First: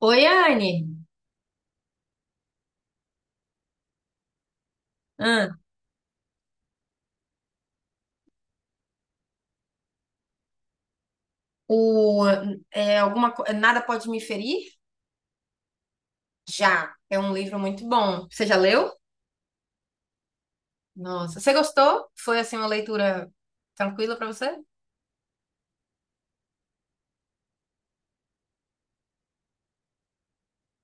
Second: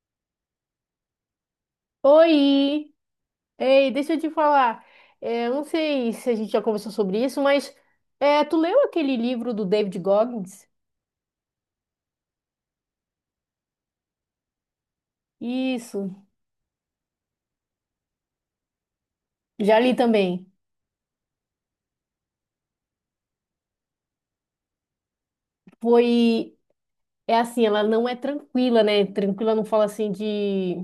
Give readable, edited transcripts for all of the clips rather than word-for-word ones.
Oi, Anne. Oi! Ei, deixa eu te falar. É, eu Hã? não sei se a gente já conversou sobre isso, mas é, tu leu aquele livro do David Goggins? O, é, alguma, co- Nada Pode Me Ferir? Isso, Já. É um livro muito bom. Você já leu? já li também. Nossa. Você gostou? Foi assim uma leitura tranquila para você? Foi, é assim, ela não é tranquila, né? Tranquila não fala assim de.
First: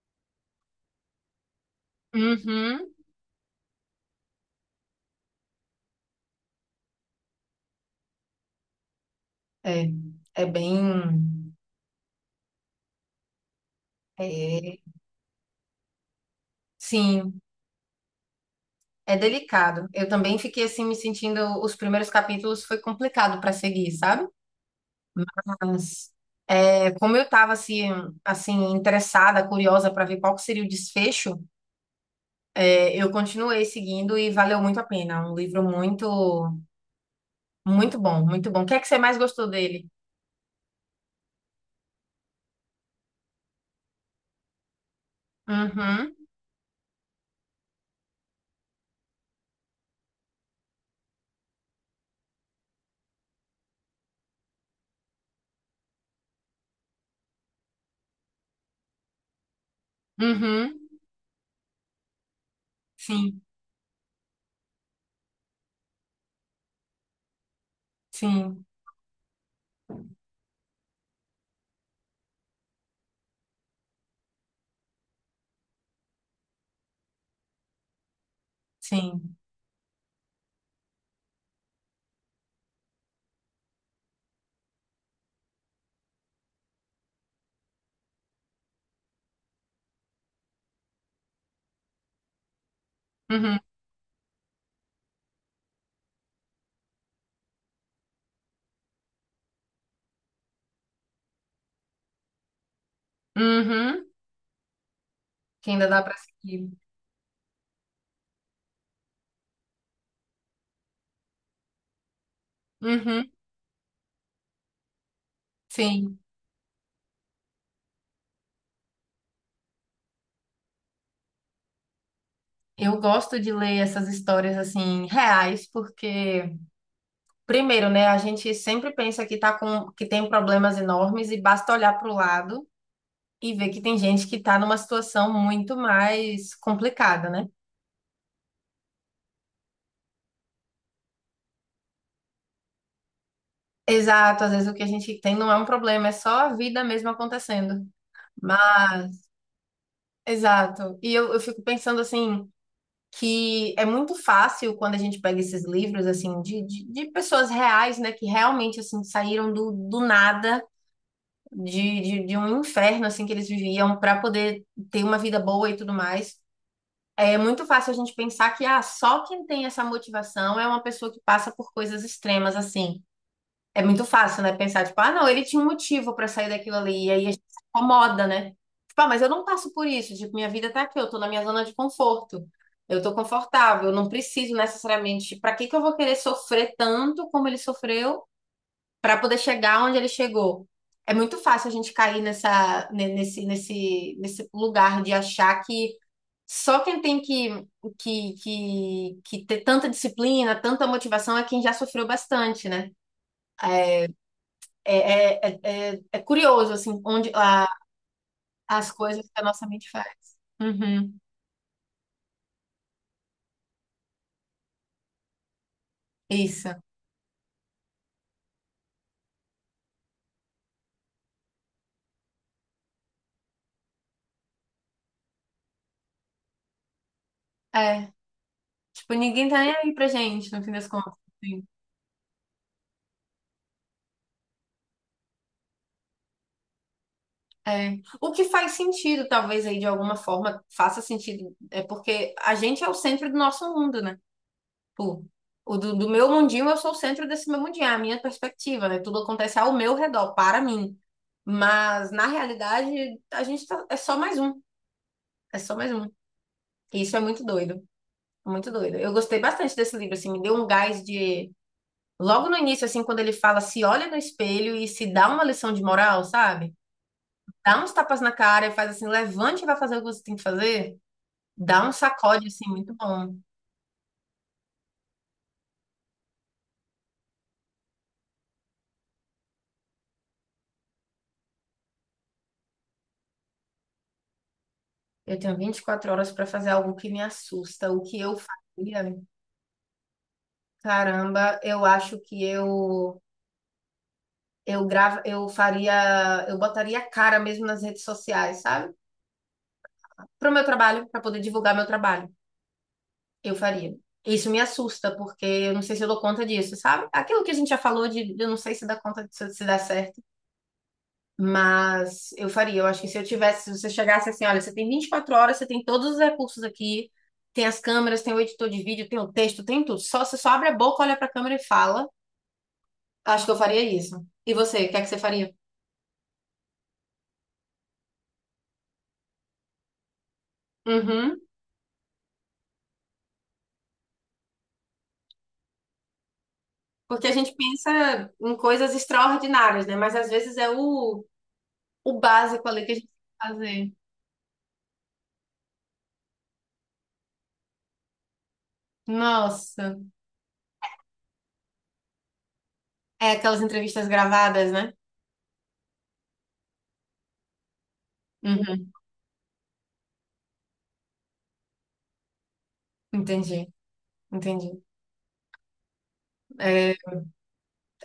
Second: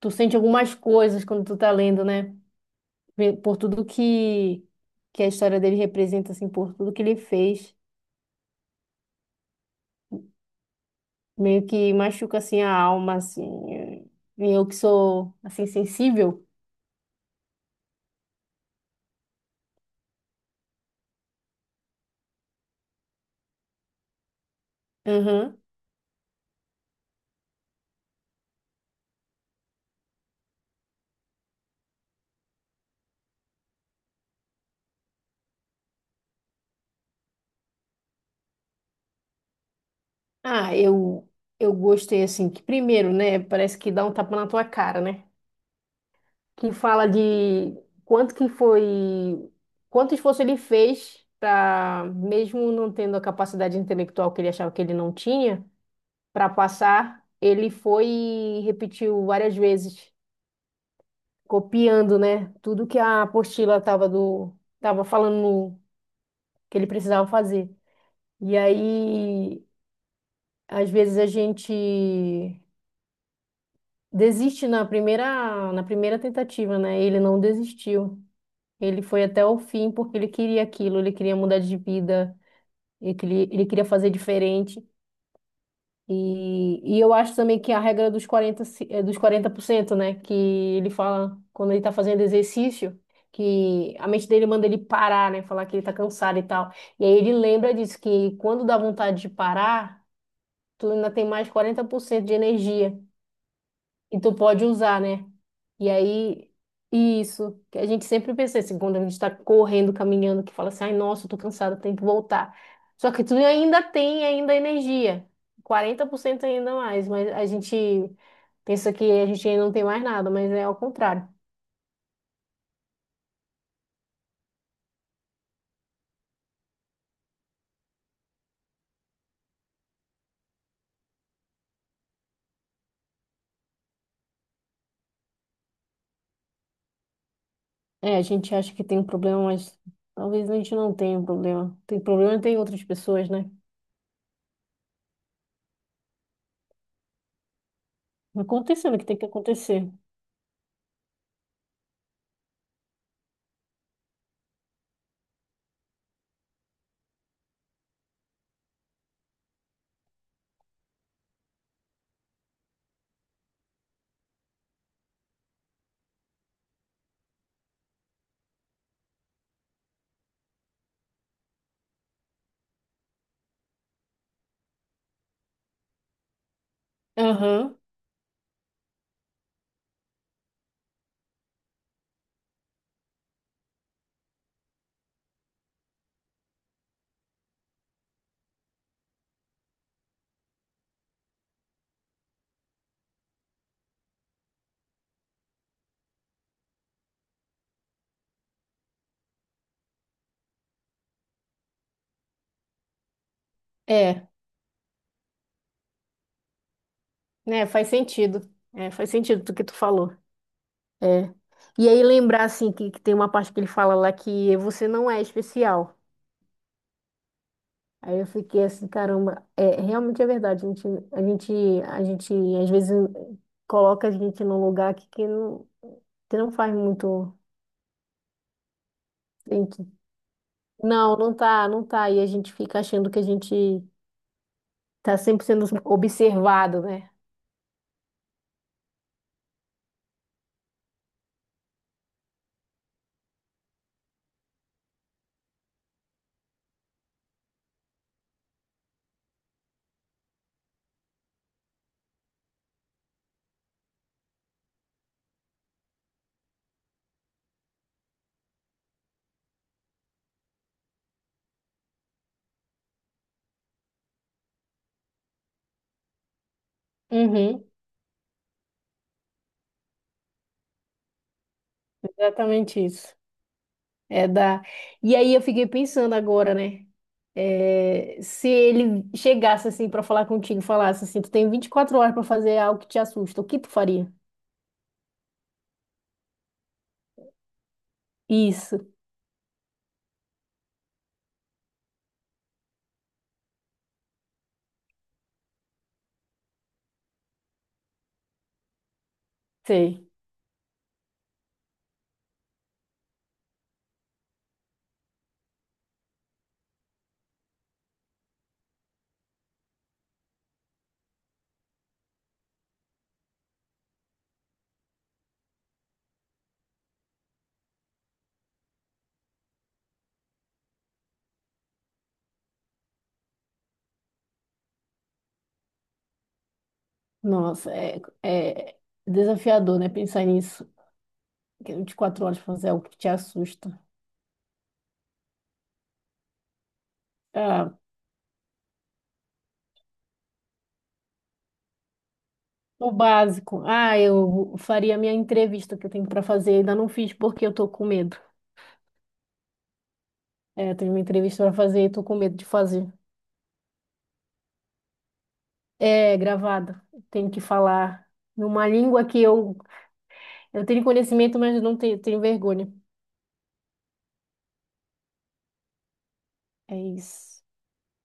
Tu sente algumas coisas quando tu tá lendo, né? Uhum. Por tudo que a história dele representa, assim, por tudo que ele fez. É, é bem. Meio que machuca, assim, a alma, assim. E eu que é, sou, assim, sensível. sim, é delicado. Eu também fiquei assim me sentindo. Os primeiros capítulos foi complicado para seguir, sabe? Mas é, como eu estava assim, assim interessada, curiosa para ver qual que seria o desfecho. É, eu continuei seguindo e valeu muito a pena. Um livro muito, muito bom, muito bom. O que é que você mais gostou dele? Ah, eu gostei assim, que primeiro, né, parece que dá um tapa na tua cara, né? Uhum, Que fala de quanto que foi, quanto esforço ele fez para, mesmo não tendo a capacidade intelectual que ele achava que ele não tinha, para passar, ele foi e repetiu várias vezes, uhum, copiando, né, tudo que a sim, apostila tava falando que ele precisava fazer. E sim, aí, às vezes a gente desiste na primeira tentativa, né? Ele não desistiu. Ele foi sim. até o fim porque ele queria aquilo, ele queria mudar de vida, ele queria fazer diferente. E eu acho também que a regra dos 40 se- eh, dos 40%, né? Que ele fala quando ele tá fazendo exercício, Uhum, que a mente dele manda ele parar, né? Falar que ele tá cansado e tal. E aí ele lembra disso, que quando dá vontade de parar, tu ainda tem mais 40% de energia. uhum, E tu pode usar, né? que ainda E dá para aí, seguir. isso, que a gente sempre pensa assim, quando a gente está correndo, caminhando, que fala assim, ai, nossa, eu tô cansada, tenho que voltar. Só que Uhum, tu ainda tem ainda energia, quarenta por sim. cento ainda mais, mas a gente pensa que a gente ainda não tem mais nada, mas é ao contrário. Eu gosto de ler essas histórias assim reais, porque primeiro, né, a gente sempre pensa que tá com que tem problemas enormes e basta olhar para o lado e ver que tem gente que tá numa situação muito mais complicada, né? É, a gente acha que tem um problema, mas talvez a gente não tenha um problema. Tem problema tem outras pessoas, né? Exato, às vezes o que a gente tem não é um problema, é só a vida mesmo acontecendo. Acontecendo o que tem que Mas, acontecer. exato. E eu fico pensando assim, que é muito fácil quando a gente pega esses livros assim de pessoas reais, né, que realmente assim saíram do nada, de um inferno assim que eles viviam para poder ter uma vida boa e tudo mais. É muito fácil a gente pensar que ah, só quem tem essa motivação é uma pessoa que passa por coisas extremas assim. É muito fácil, né? Pensar, tipo, ah, não, ele tinha um motivo pra sair daquilo ali. E aí a gente se Aham, incomoda, né? Tipo, ah, mas eu não passo por isso. Tipo, minha vida tá aqui, eu tô na minha zona de conforto. Eu tô confortável, eu não preciso necessariamente. Tipo, pra que que eu vou querer sofrer tanto como ele sofreu pra poder chegar onde ele chegou? É muito fácil a gente cair nessa, nesse lugar de achar que só quem tem que, que ter tanta disciplina, tanta motivação é quem já sofreu bastante, né? é, É, é, é curioso, assim, né? Faz sentido. É, as faz coisas que sentido a do que nossa tu mente faz. falou. Uhum, É. E aí lembrar assim que tem uma parte que ele fala lá que você não é especial. isso. Aí eu fiquei assim, caramba, é, realmente é verdade. A gente, a gente às vezes coloca a gente num lugar que não faz muito É. Tipo, ninguém tá nem sentido. aí pra gente, no fim das contas. Não, não Assim. tá, não tá. E a gente fica achando que a gente tá sempre sendo observado, né? É. O que faz sentido, talvez, aí, de alguma forma, faça sentido. É porque a gente é o centro do nosso mundo, né? Tipo, o do meu mundinho, eu sou o centro desse meu mundinho, é a minha perspectiva, né? Tudo acontece ao meu redor, para mim. Mas, na realidade, é só mais um. É só mais um. E isso é muito doido. Muito doido. Eu gostei bastante desse livro, assim, me deu um gás de. Logo no início, assim, quando ele fala, se olha no espelho e se dá uma lição de moral, sabe? Uhum, Dá uns tapas na cara e faz assim, levante e vai fazer o que você tem que fazer. Dá um sacode, assim, exatamente muito isso. bom. É da. E aí eu fiquei pensando agora, né? É, se ele chegasse assim pra falar contigo, falasse assim, tu tem 24 horas pra fazer algo que te assusta, o que tu faria? Eu tenho 24 horas para fazer algo que me assusta. O que eu Isso, faria? Caramba, eu acho que eu grava, eu faria, eu botaria a cara mesmo nas redes sociais, sabe? sei. Para o meu trabalho, para poder divulgar meu trabalho. Eu faria. Isso me assusta, porque eu não sei se eu dou conta disso, sabe? Aquilo que a gente já falou de eu não sei se dá conta, se dá certo, mas eu faria. Eu acho que se eu tivesse, se você chegasse assim, olha, você tem 24 horas, você tem todos os recursos aqui, tem as câmeras, tem o editor de vídeo, tem o texto, tem tudo. Só você só abre a boca, olha pra câmera e fala. Acho que eu faria isso. E você, o que é que você faria? Nossa, é desafiador, né? Pensar nisso. Uhum. Que é 24 horas pra fazer algo que te assusta. Porque a gente Ah, pensa em coisas extraordinárias, né? Mas às vezes é o básico ali o que a gente tem que básico. fazer. Ah, eu faria a minha entrevista que eu tenho pra fazer, ainda não fiz porque eu tô com medo. Nossa. É, eu tenho uma entrevista pra fazer e tô com medo de fazer. É, aquelas entrevistas gravadas, né? É gravado. Tenho que falar numa Uhum, língua que eu tenho conhecimento, mas eu não tenho, tenho vergonha. entendi, entendi. É É, isso.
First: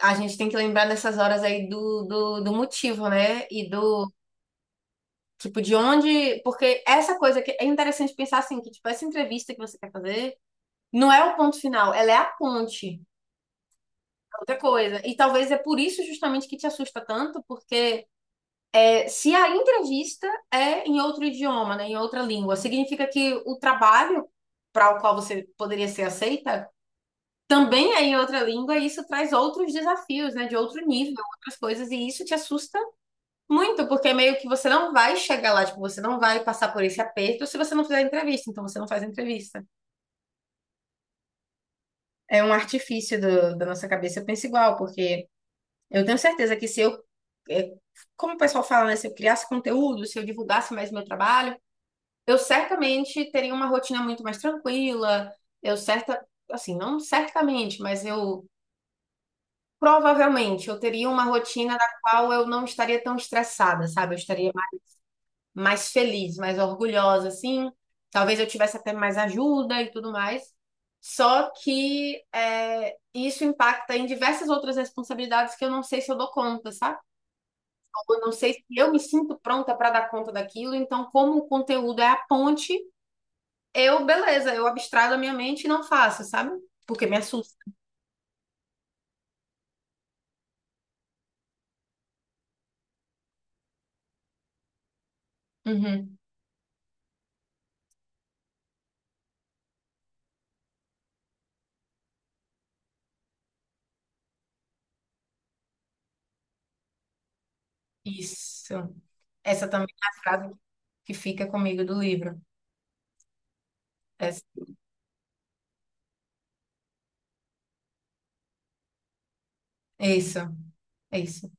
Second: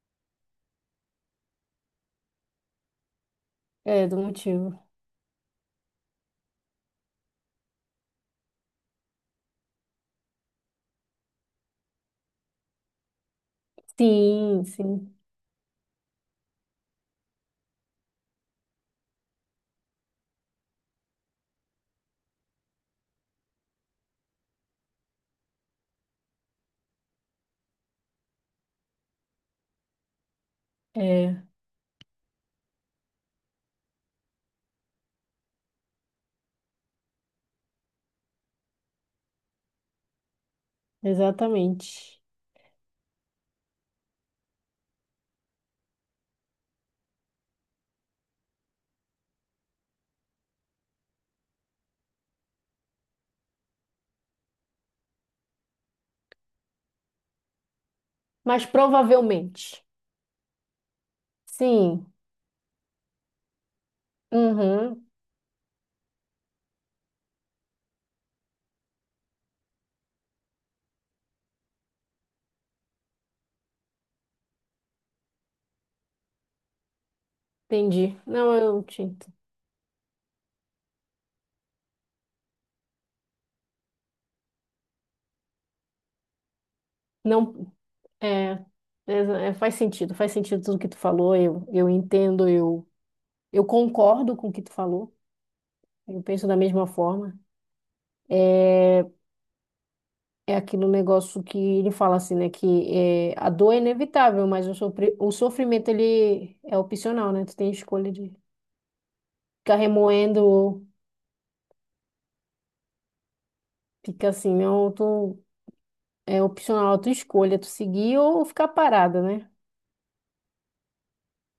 a gente tem que lembrar nessas horas aí do motivo, né? E É, do, do motivo. tipo, de onde... Porque essa coisa que é interessante pensar assim, que, tipo, essa entrevista que você quer fazer não é o ponto final, ela é a ponte, é outra Sim, coisa. sim. E talvez é por isso justamente que te assusta tanto, porque é, se a entrevista é em outro idioma, né? Em outra língua, significa que o trabalho para o qual você poderia ser aceita também é em outra língua e isso traz outros desafios, né, de outro nível, É, outras coisas, e isso te assusta muito, porque meio que você não vai chegar lá, tipo, você não vai passar por esse aperto se você não fizer entrevista, então você não faz entrevista. exatamente. É um artifício da nossa cabeça, eu penso igual, porque eu tenho certeza que se eu, é, como o pessoal fala, né, se eu criasse conteúdo, se eu divulgasse mais meu trabalho, eu certamente teria uma rotina muito mais tranquila, eu certa, não certamente, mas eu Mas provavelmente. provavelmente eu teria uma rotina na Sim. qual eu não estaria tão estressada, sabe? Eu estaria mais, Uhum, mais feliz, mais orgulhosa, assim. Talvez eu tivesse até mais ajuda e tudo mais. Só que é, isso impacta em diversas outras responsabilidades que eu não sei se eu dou conta, sabe? Ou entendi. eu não Não, sei se eu eu me te entendo. sinto pronta para dar conta daquilo. Então, como o conteúdo é a ponte, eu, beleza, eu abstraio da minha mente e não faço, sabe? Porque me assusta. Não, é, é, faz sentido. Faz sentido tudo que tu falou. Eu entendo, eu concordo com o que tu falou. Uhum. Eu penso da mesma forma. É, é aquele negócio que ele fala assim, né? Que é, a dor é inevitável, mas o sofrimento ele é opcional, né? Tu tem a escolha de Isso. Essa ficar também é a frase remoendo, que fica comigo do livro. fica É assim, não, tu é opcional a tua escolha, tu seguir ou ficar parada, né? isso, é isso.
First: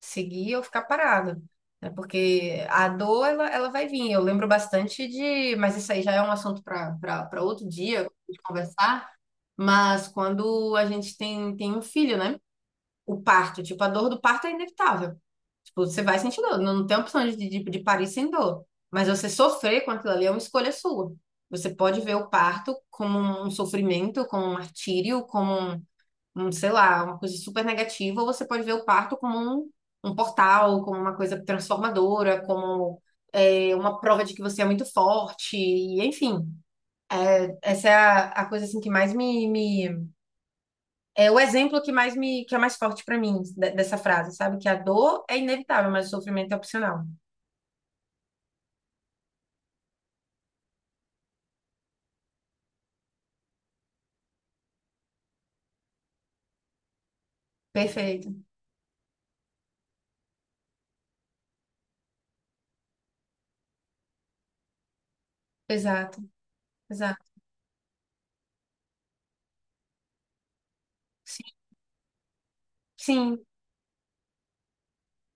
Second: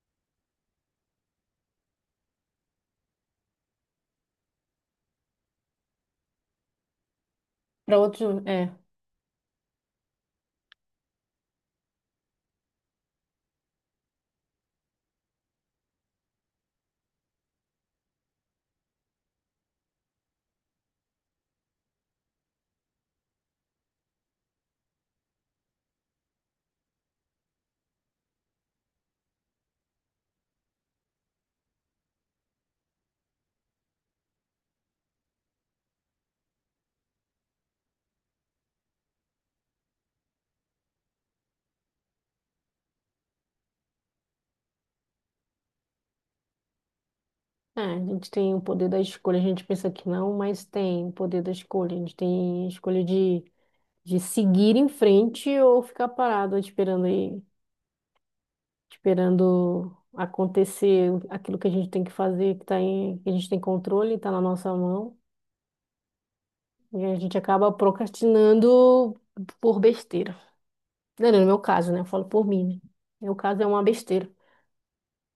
Seguir ou ficar parado. Né? Porque a dor, ela vai vir. Eu lembro bastante de. Mas isso aí já é um assunto para outro Para dia, outros, de é. conversar. Mas quando a gente tem, tem um filho, né? O parto, tipo, a dor do parto é inevitável. Tipo, você vai sentir dor. Não tem opção de parir sem dor. Mas você sofrer com aquilo ali é uma escolha sua. Você pode ver o parto como um sofrimento, como um martírio, como um, sei lá, uma coisa super negativa, ou você pode ver o parto como um, um portal, como uma coisa transformadora, como é, uma prova de que você é muito forte, e enfim. Essa é a coisa assim que mais me É o exemplo que mais me, que é mais forte pra mim dessa frase, sabe? Que a dor é inevitável, mas o sofrimento é opcional. É, a gente tem o poder da escolha, a gente pensa que não, mas tem o poder da escolha. A gente tem a escolha de seguir em frente ou ficar parado esperando aí Perfeito. esperando acontecer aquilo que a gente tem que fazer, que a gente tem controle, está na nossa mão, Exato, e a exato. gente acaba procrastinando por besteira. Não, não, no Sim, meu caso, né? Eu falo por mim, né? No meu sim. caso é uma besteira.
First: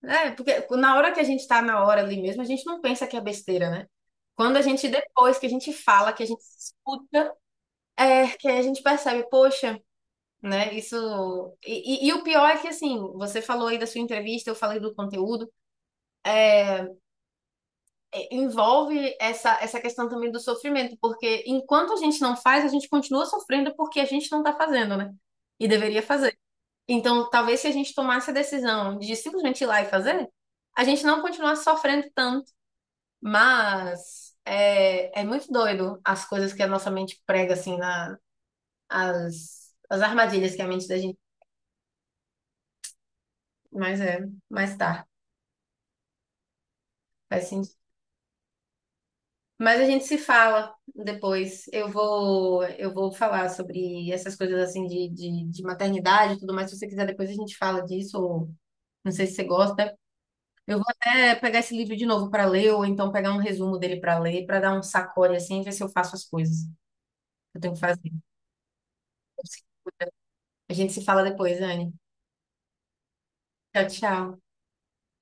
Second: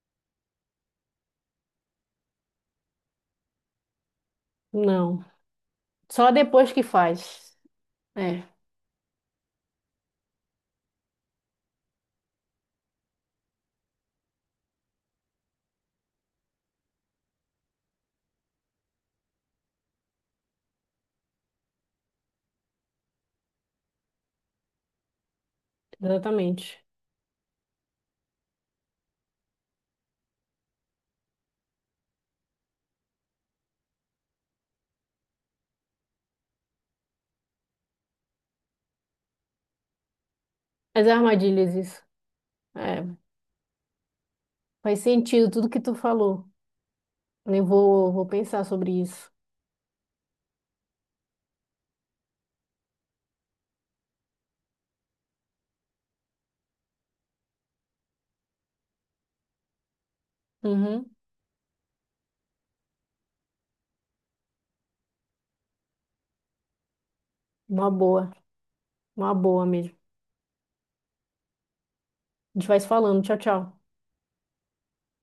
É, porque na hora que a gente tá na hora ali mesmo, a gente não pensa que é besteira, né? Quando a gente, Não. depois que a gente fala, que a Só gente depois que escuta faz. É, É, que aí a gente percebe, poxa, né? Isso. E o pior é que, assim, você falou aí da sua entrevista, eu falei do conteúdo, é, envolve essa questão também do sofrimento, porque enquanto a gente não faz, a gente continua sofrendo porque a gente não tá fazendo, né? E deveria fazer. exatamente. Então, talvez se a gente tomasse a decisão de simplesmente ir lá e fazer, a gente não continuasse sofrendo tanto. Mas é, é muito doido as coisas que a nossa mente prega, assim, na, as armadilhas que a mente da As gente armadilhas, isso. É, Mas é, mas faz tá, sentido tudo que tu falou. faz Eu sentido. vou, vou pensar sobre isso. Mas a gente se fala depois. Eu vou falar sobre essas coisas assim de maternidade e tudo mais. Se você quiser, depois a gente fala disso, ou não sei se você gosta. Eu vou Uhum. até pegar esse livro de novo para ler, ou então pegar um resumo dele para ler, para dar um sacode assim e ver se eu faço as coisas que eu tenho que Uma fazer. boa, uma boa mesmo. A gente se fala depois, Anne. A gente vai se falando. Tchau, tchau. Tchau, tchau.